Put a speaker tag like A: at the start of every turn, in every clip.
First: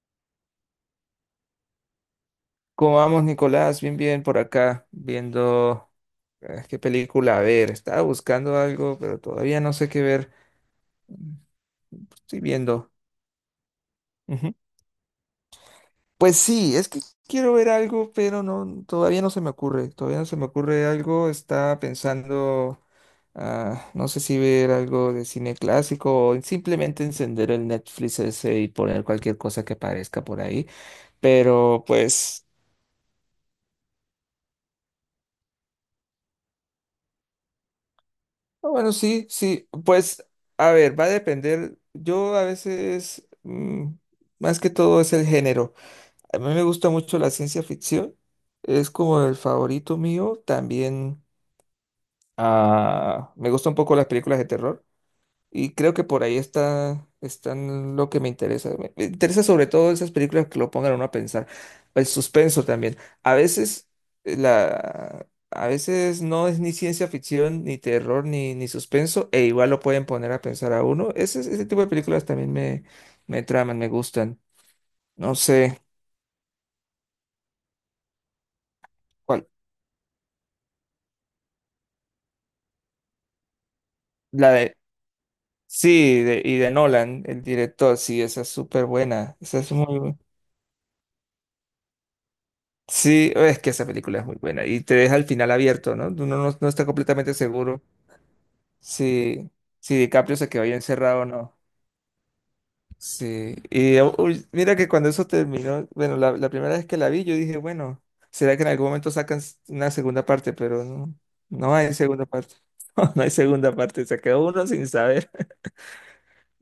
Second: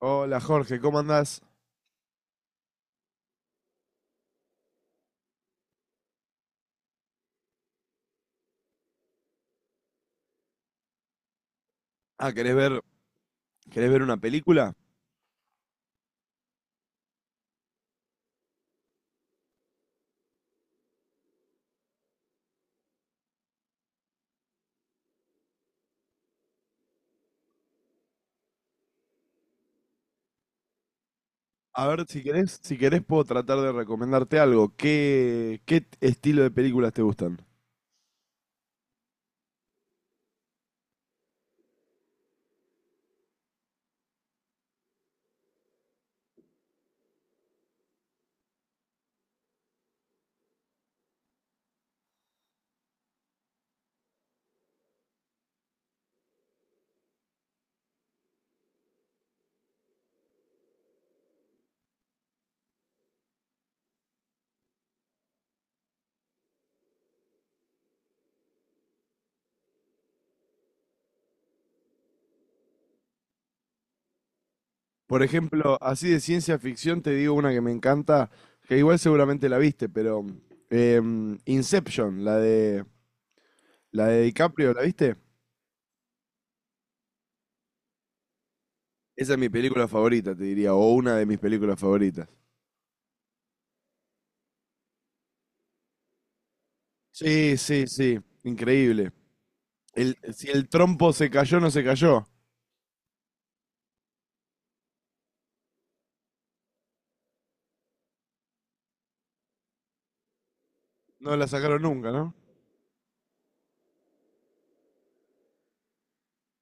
A: Hola Jorge, ¿cómo andás?
B: ¿Cómo vamos, Nicolás? Bien, bien, por acá, viendo qué película ver. Estaba buscando algo, pero todavía no sé qué ver. Mm.
A: Ah,
B: Estoy viendo.
A: querés ver una
B: Ujú.
A: película?
B: Pues sí, es que quiero ver algo, pero no, todavía no se me ocurre. Todavía no se me ocurre algo. Estaba pensando, no sé si ver algo de cine clásico o simplemente encender el Netflix ese y poner cualquier cosa que aparezca por ahí. Pero
A: A ver,
B: pues.
A: si querés puedo tratar de recomendarte algo. ¿Qué estilo de películas te gustan?
B: Ah, bueno, sí, sí, pues a ver, va a depender. Yo a veces, más que todo es el género. A mí me gusta mucho la ciencia ficción, es como el favorito mío. También me gusta un poco las películas de terror. Y creo que por ahí están lo que me interesa. Me interesa sobre todo esas películas que lo pongan a uno a pensar. El suspenso también. A veces eh, la, a veces no es ni ciencia ficción, ni terror, ni suspenso, e igual lo pueden poner a pensar a uno. Ese tipo de películas también me traman, me gustan.
A: Por
B: No
A: ejemplo,
B: sé
A: así de ciencia ficción te digo una que me encanta, que igual
B: cuál.
A: seguramente la viste, pero Inception, la de
B: La
A: DiCaprio,
B: de.
A: ¿la viste?
B: Sí, y de Nolan, el director, sí, esa es súper
A: Esa
B: buena.
A: es mi
B: Esa es
A: película
B: muy.
A: favorita, te diría, o una de mis películas favoritas.
B: Sí, es que esa película es muy buena y te deja el final abierto, ¿no? Uno no está completamente
A: Sí,
B: seguro
A: sí, sí, increíble.
B: si, si DiCaprio
A: Si
B: se quedó
A: el
B: ahí
A: trompo
B: encerrado o no.
A: se cayó.
B: Sí, y uy, mira que cuando eso terminó, bueno, la primera vez que la vi, yo dije, bueno, será que en algún momento una segunda parte, pero no,
A: No la
B: no
A: sacaron
B: hay
A: nunca,
B: segunda
A: ¿no?
B: parte. No, no hay segunda parte, se quedó uno sin saber.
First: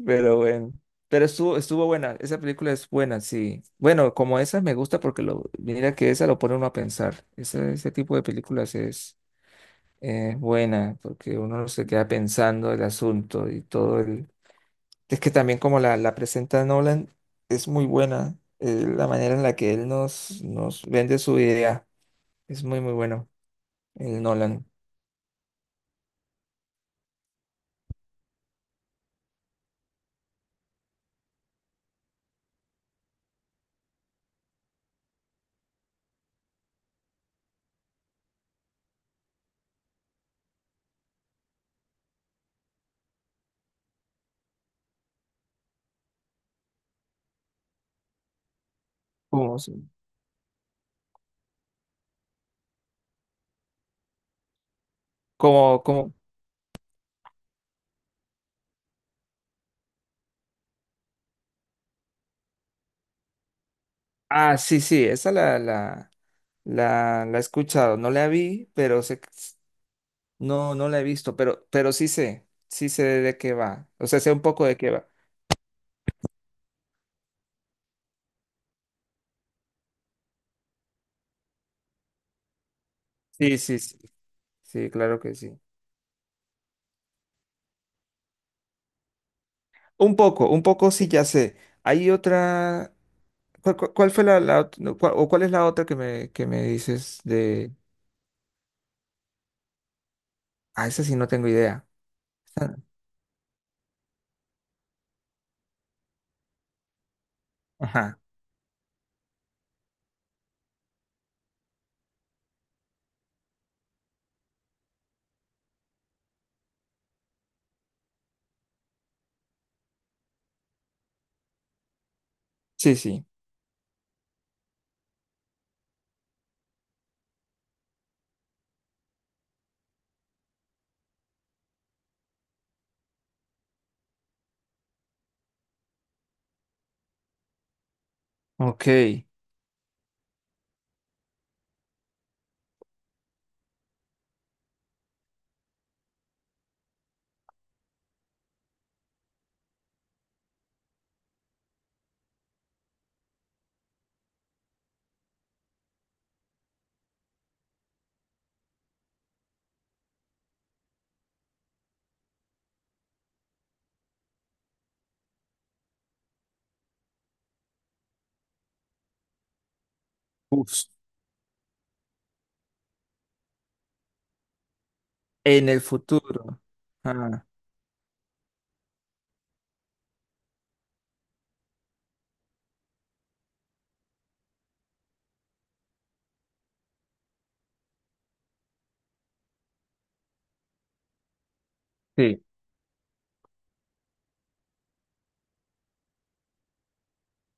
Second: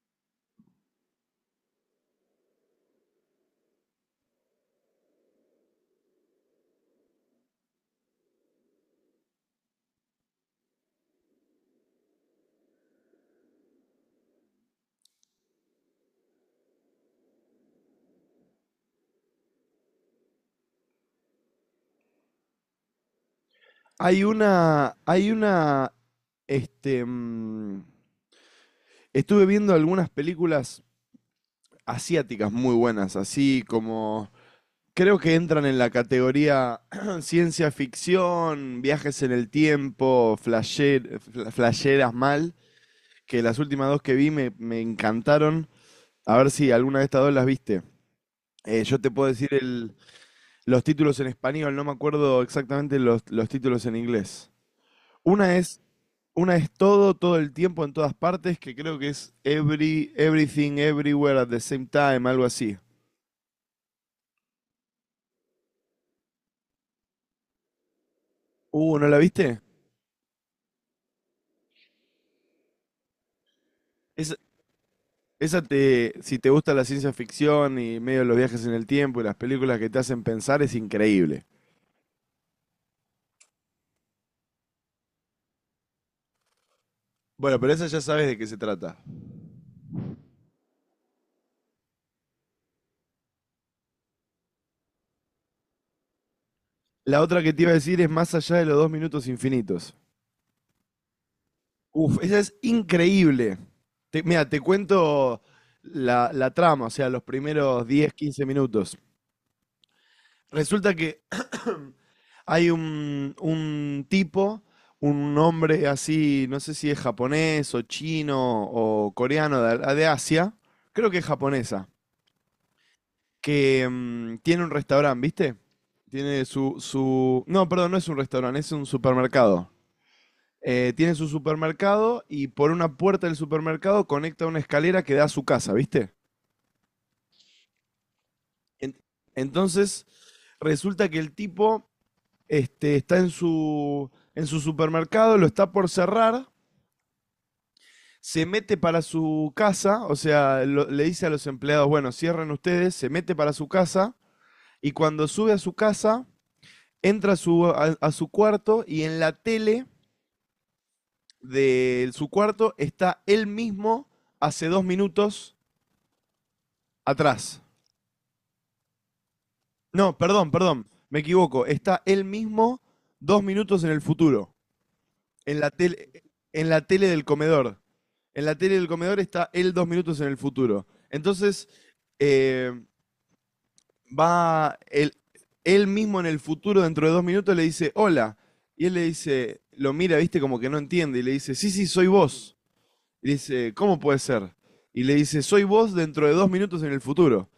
B: Pero bueno, pero estuvo buena, esa película es buena, sí. Bueno, como esa me gusta porque lo, mira que esa lo pone uno a pensar. Ese tipo de películas es buena porque uno se queda pensando el asunto y todo el... Es que también como la presenta Nolan, es muy buena la manera en la que él nos vende su idea. Es muy, muy bueno, el Nolan.
A: Hay una, este, mm, Estuve viendo algunas películas asiáticas muy buenas, así como, creo que entran en la categoría ciencia ficción, viajes en el tiempo, flasheras mal, que las últimas dos que vi me encantaron. A ver si alguna de estas dos las viste. Yo te puedo decir
B: ¿Cómo? Se-
A: los títulos en español, no me acuerdo exactamente los títulos en inglés. Una es
B: como, como...
A: Una es todo, todo el tiempo, en todas partes, que creo que es everything, everywhere at the same time, algo así.
B: Ah, sí, sí, esa la, la... la he escuchado, no la vi, pero
A: ¿No la
B: sé, que-
A: viste?
B: no, no la he visto, pero sí sé de qué va. O sea, sé
A: Esa,
B: un poco de qué va.
A: si te gusta la ciencia ficción y medio los viajes en el tiempo y las películas que te hacen pensar, es increíble.
B: Sí, sí, sí, sí, claro que sí.
A: Bueno, pero esa ya sabes de qué se trata.
B: Un poco sí ya sé. Hay otra, ¿cuál fue no, cuál- o cuál es la otra que que me
A: La
B: dices
A: otra que te iba a
B: de,
A: decir es Más allá de los dos minutos infinitos.
B: ah, esa sí no tengo idea.
A: Uf, esa es
B: Ah.
A: increíble. Mira, te cuento la trama, o sea, los primeros 10,
B: Ajá.
A: 15 minutos. Resulta que hay un tipo, un hombre así, no sé si es japonés o chino o coreano de, Asia, creo que es japonesa,
B: Sí, sí,
A: que tiene un restaurante, ¿viste? No, perdón, no es un restaurante, es un supermercado. Tiene su supermercado y por una puerta del supermercado conecta una escalera que da a su casa, ¿viste?
B: ok.
A: En- Entonces, resulta que el tipo este, está en su supermercado, lo está por cerrar, se mete para su casa, o sea, le dice a los empleados, bueno, cierren ustedes, se mete para su casa, y cuando sube a su casa, entra a su cuarto, y en la tele de su cuarto está él mismo hace 2 minutos atrás. No, perdón, perdón,
B: Uf.
A: me equivoco, está él mismo 2 minutos en el futuro, en
B: En
A: la
B: el
A: tele,
B: futuro.
A: en la tele del
B: Ah,
A: comedor. En la tele del comedor está él 2 minutos en el futuro. Entonces, eh, va él, él mismo en el futuro, dentro de 2 minutos, le dice, hola. Y él le dice, lo mira, viste, como que no entiende. Y le dice, sí, sí, soy
B: sí,
A: vos. Y le dice, ¿cómo puede ser? Y le dice, soy vos dentro de 2 minutos en el futuro.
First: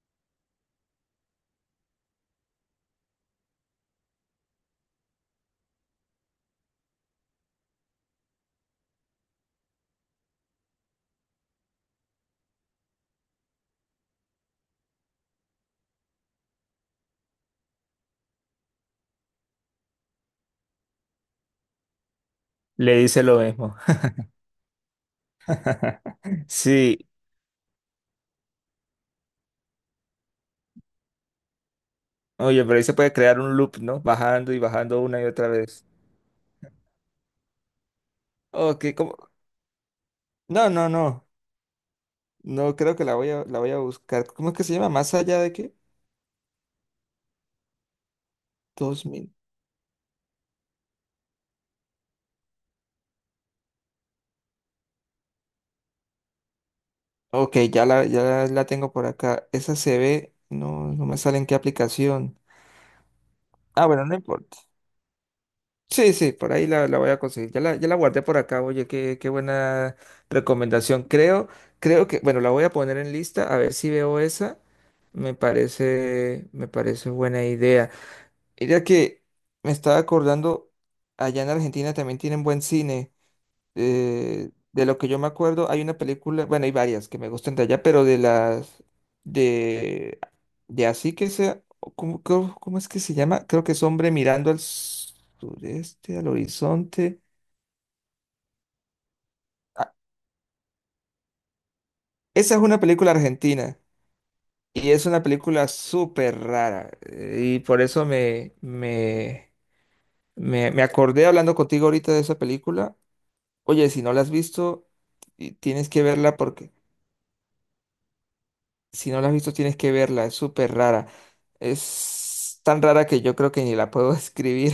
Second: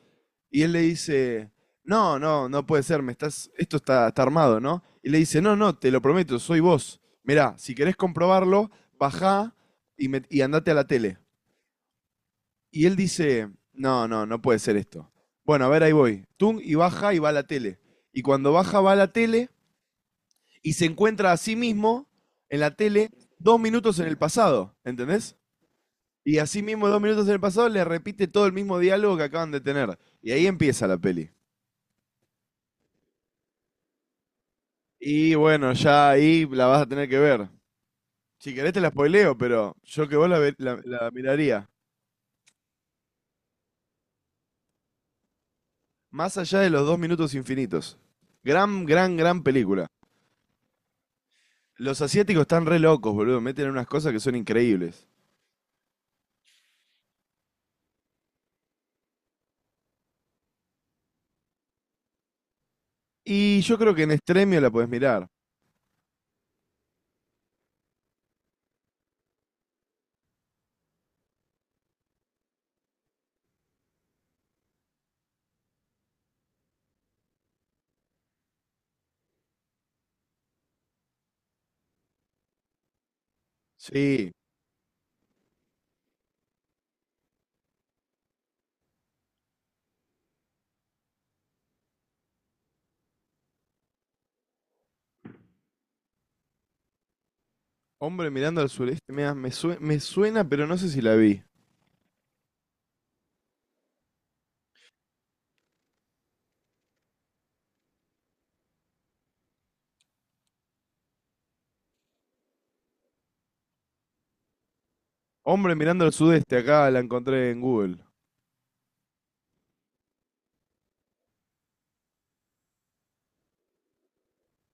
A: Y él le dice, no, no, no puede ser, me estás, esto está armado, ¿no? Y le dice, no, no, te lo prometo, soy vos. Mirá, si querés comprobarlo, bajá y andate a la tele. Y él dice, no, no, no puede ser esto. Bueno, a ver, ahí voy. Tung, y baja y va a la tele. Y cuando baja, va a la tele y se encuentra a sí mismo en la
B: le
A: tele
B: dice lo
A: dos
B: mismo.
A: minutos en el pasado, ¿entendés? Y a sí mismo dos
B: Sí.
A: minutos en el pasado le repite todo el mismo diálogo que acaban de tener. Y ahí empieza la peli.
B: Oye, pero ahí se puede crear un loop, ¿no? Bajando y bajando una y
A: Y
B: otra
A: bueno,
B: vez.
A: ya ahí la vas a tener que ver. Si querés te
B: Ok,
A: la
B: ¿cómo?
A: spoileo, pero yo que vos la, ve-
B: No,
A: la-
B: no,
A: la
B: no.
A: miraría.
B: No creo que la voy a buscar. ¿Cómo es que se llama? ¿Más allá de qué?
A: Más allá de los dos minutos infinitos. Gran,
B: Dos
A: gran,
B: mil.
A: gran película. Los asiáticos están re locos, boludo. Meten unas cosas que son increíbles.
B: Ok, ya ya la tengo por acá. Esa se ve. No, no me sale en qué aplicación.
A: Y yo
B: Ah,
A: creo que
B: bueno,
A: en
B: no importa.
A: Extremio la podés mirar.
B: Sí, sí, por ahí la voy a conseguir. Ya ya la guardé por acá. Oye, qué, qué buena recomendación. Creo, creo que, bueno, la voy a poner en lista a ver si veo esa. Me parece buena idea. Mira que me estaba acordando, allá en Argentina también tienen buen cine.
A: Sí.
B: De lo que yo me acuerdo, hay una película, bueno, hay varias que me gustan de allá, pero de las de, de así que sea, o ¿cómo, cómo, cómo es que se llama? Creo que es Hombre mirando al sureste, al horizonte.
A: Hombre mirando al sureste, me, da- me, sue-
B: Ah,
A: me suena, pero no sé si la vi.
B: esa es una película argentina y es una película súper rara y por eso me acordé hablando contigo ahorita de esa película. Oye, si no la has visto,
A: Hombre
B: tienes que
A: mirando al
B: verla
A: sudeste,
B: porque
A: acá la encontré en Google.
B: si no la has visto, tienes que verla. Es súper rara. Es tan rara que yo creo que ni la puedo escribir.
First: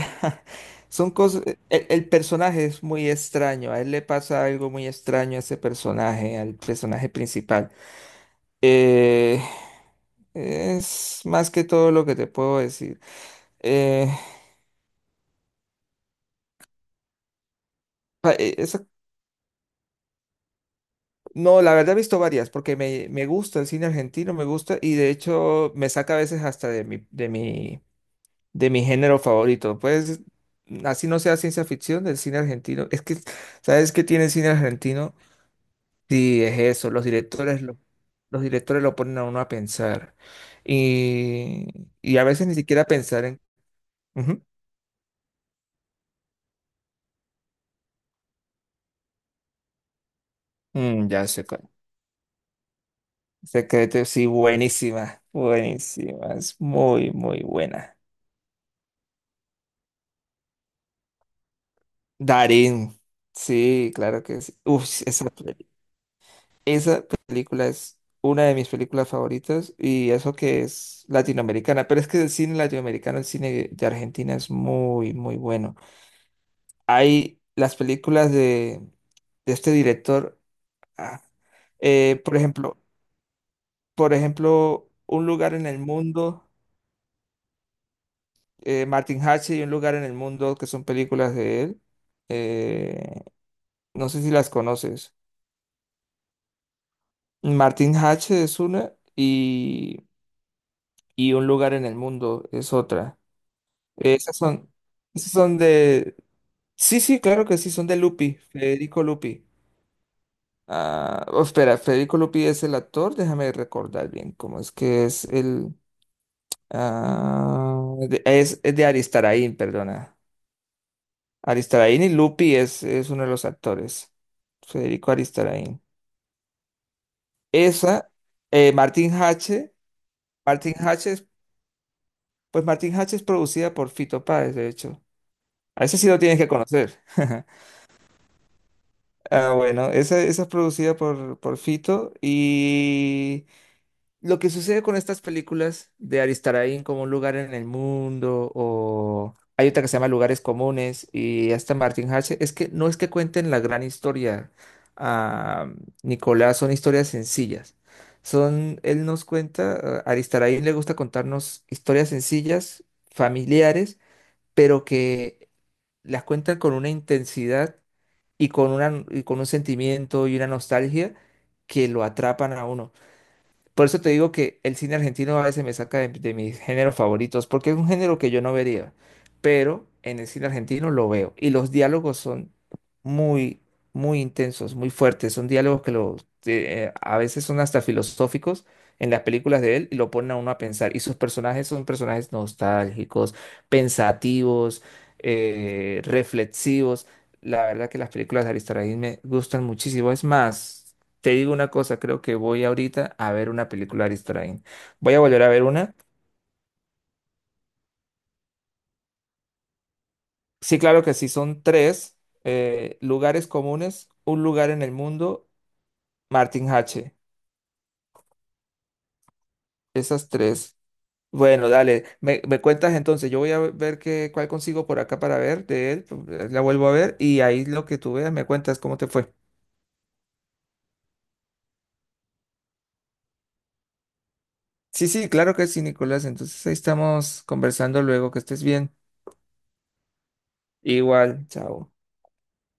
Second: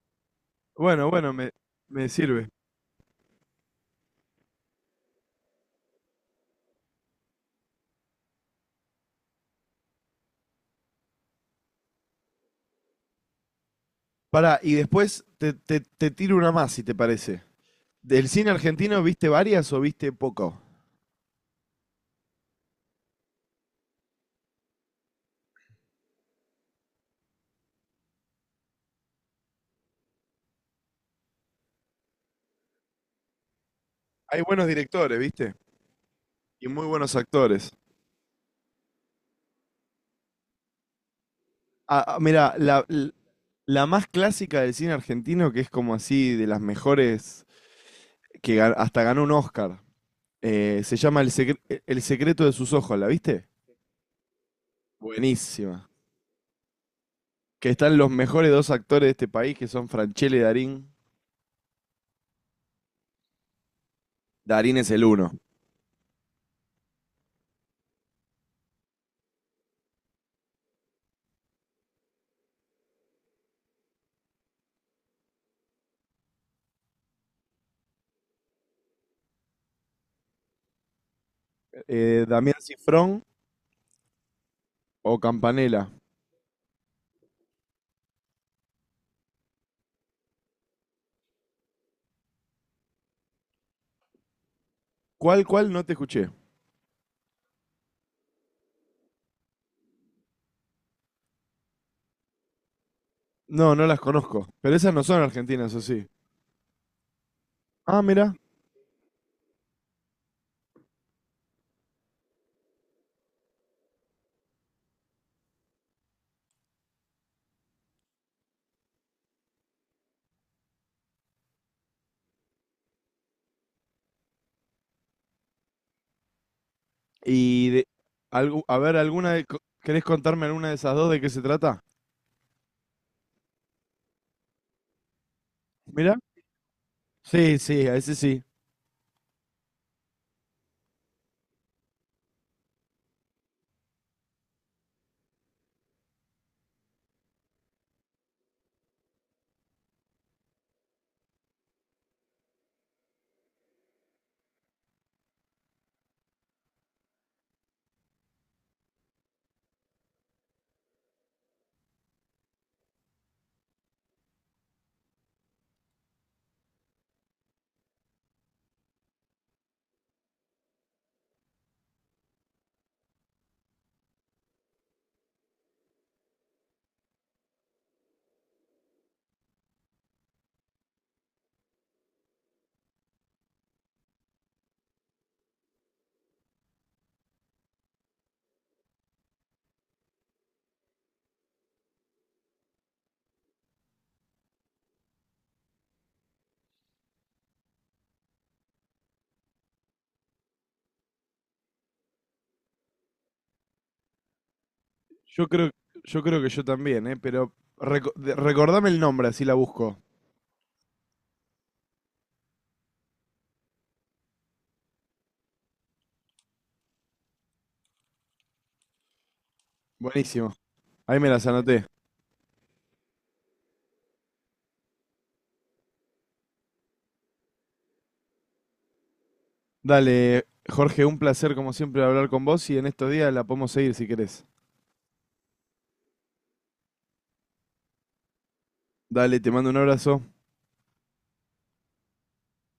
A: Bueno,
B: Son
A: bueno,
B: cosas.
A: me, me
B: El
A: sirve.
B: personaje es muy extraño. A él le pasa algo muy extraño a ese personaje, al personaje principal. Eh, es más que todo lo que te puedo decir. Eh,
A: Pará, y después te tiro una más, si te parece. ¿Del
B: pa-
A: cine
B: esa
A: argentino viste varias o viste poco?
B: no, la verdad he visto varias, porque me gusta el cine argentino, me gusta, y de hecho me saca a veces hasta de de mi género favorito. Pues así no sea ciencia ficción del cine argentino. Es que, ¿sabes qué tiene el
A: Hay
B: cine
A: buenos
B: argentino?
A: directores, ¿viste?
B: Sí, es
A: Y muy
B: eso,
A: buenos actores.
B: los directores lo ponen a uno a pensar. Y,
A: Ah,
B: y
A: ah,
B: a veces
A: mirá,
B: ni
A: la,
B: siquiera
A: l-
B: pensar en...
A: la más
B: Ujú.
A: clásica del cine argentino, que es como así de las mejores, que hasta ganó un Oscar. Se
B: Mm,
A: llama
B: ya
A: El
B: sé
A: secre-
B: cuál.
A: El secreto de sus ojos, ¿la viste?
B: Secreto, sí, buenísima,
A: Buenísima.
B: buenísima, es muy, muy
A: Que
B: buena.
A: están los mejores dos actores de este país, que son Franchelle y Darín.
B: Darín, sí, claro que sí.
A: Darín es
B: Uf,
A: el uno.
B: esa, peli- esa película es una de mis películas favoritas y eso que es latinoamericana, pero es que el cine latinoamericano, el cine de Argentina es muy, muy bueno. Hay las películas de este director, ah, eh, por
A: Damián
B: ejemplo,
A: Cifrón
B: por ejemplo,
A: o
B: Un lugar en el
A: Campanella.
B: mundo, Martin Hatche y Un lugar en el mundo, que son películas de él. Eh, no sé si las conoces.
A: ¿Cuál? No te escuché.
B: Martin H es una y Un lugar en el mundo es otra.
A: No, no las
B: Esas
A: conozco.
B: son,
A: Pero esas no son
B: esas son
A: argentinas, ¿o sí?
B: de... Sí, sí, claro que sí, son de
A: Ah, mira.
B: Lupi, Federico Lupi. Ah, oh, espera, Federico Lupi es el actor, déjame recordar bien cómo es que es el... Es de Aristarain, perdona. Aristarain y Lupi es uno de los actores. Federico Aristarain.
A: Y
B: Esa,
A: a ver,
B: Martin
A: alguna
B: H.
A: ¿querés contarme alguna de
B: Martin
A: esas dos de
B: H.
A: qué se trata?
B: Pues Martin Hatch es producida por Fito Páez, de hecho. A ese sí
A: Mira.
B: lo tienes que conocer.
A: Sí, sí, a ese sí.
B: Ah, bueno, esa es producida por Fito. Y lo que sucede con estas películas de Aristarain como Un lugar en el mundo, o hay otra que se llama Lugares Comunes, y hasta Martin Hatch, es que no es que cuenten la gran historia, ah, Nicolás, son historias sencillas. Son, él nos cuenta, a Aristarain le gusta contarnos historias sencillas, familiares pero que las cuentan con una intensidad y con una, y con un sentimiento y una nostalgia que lo atrapan a uno. Por eso te digo que el cine argentino a veces me saca de mis géneros favoritos, porque es un género que yo no vería, pero en el cine argentino lo veo. Y los diálogos son muy, muy intensos, muy fuertes. Son diálogos que a veces son hasta filosóficos en las películas de él y lo ponen a uno a pensar. Y sus personajes son personajes nostálgicos, pensativos, reflexivos. La verdad que las películas de Aristarahis me gustan muchísimo. Es más. Te digo una cosa, creo que voy ahorita a ver una película de Ari. Voy a volver
A: Yo
B: a ver
A: creo,
B: una.
A: yo creo que yo también, ¿eh? Pero recordame el nombre, así la busco.
B: Sí, claro que sí, son tres Lugares Comunes, Un lugar en el mundo, Martin H. Esas
A: Buenísimo.
B: tres.
A: Ahí me las
B: Bueno,
A: anoté.
B: dale, me cuentas entonces, yo voy a ver qué, cuál consigo por acá para ver de él, pues, la vuelvo a ver y ahí lo que tú veas me cuentas cómo te fue.
A: Dale, Jorge, un placer como siempre hablar con vos y en estos días la podemos seguir si querés.
B: Sí, sí, claro que sí, Nicolás. Entonces ahí estamos conversando luego, que estés bien.
A: Dale, te mando un abrazo.
B: Igual, chao.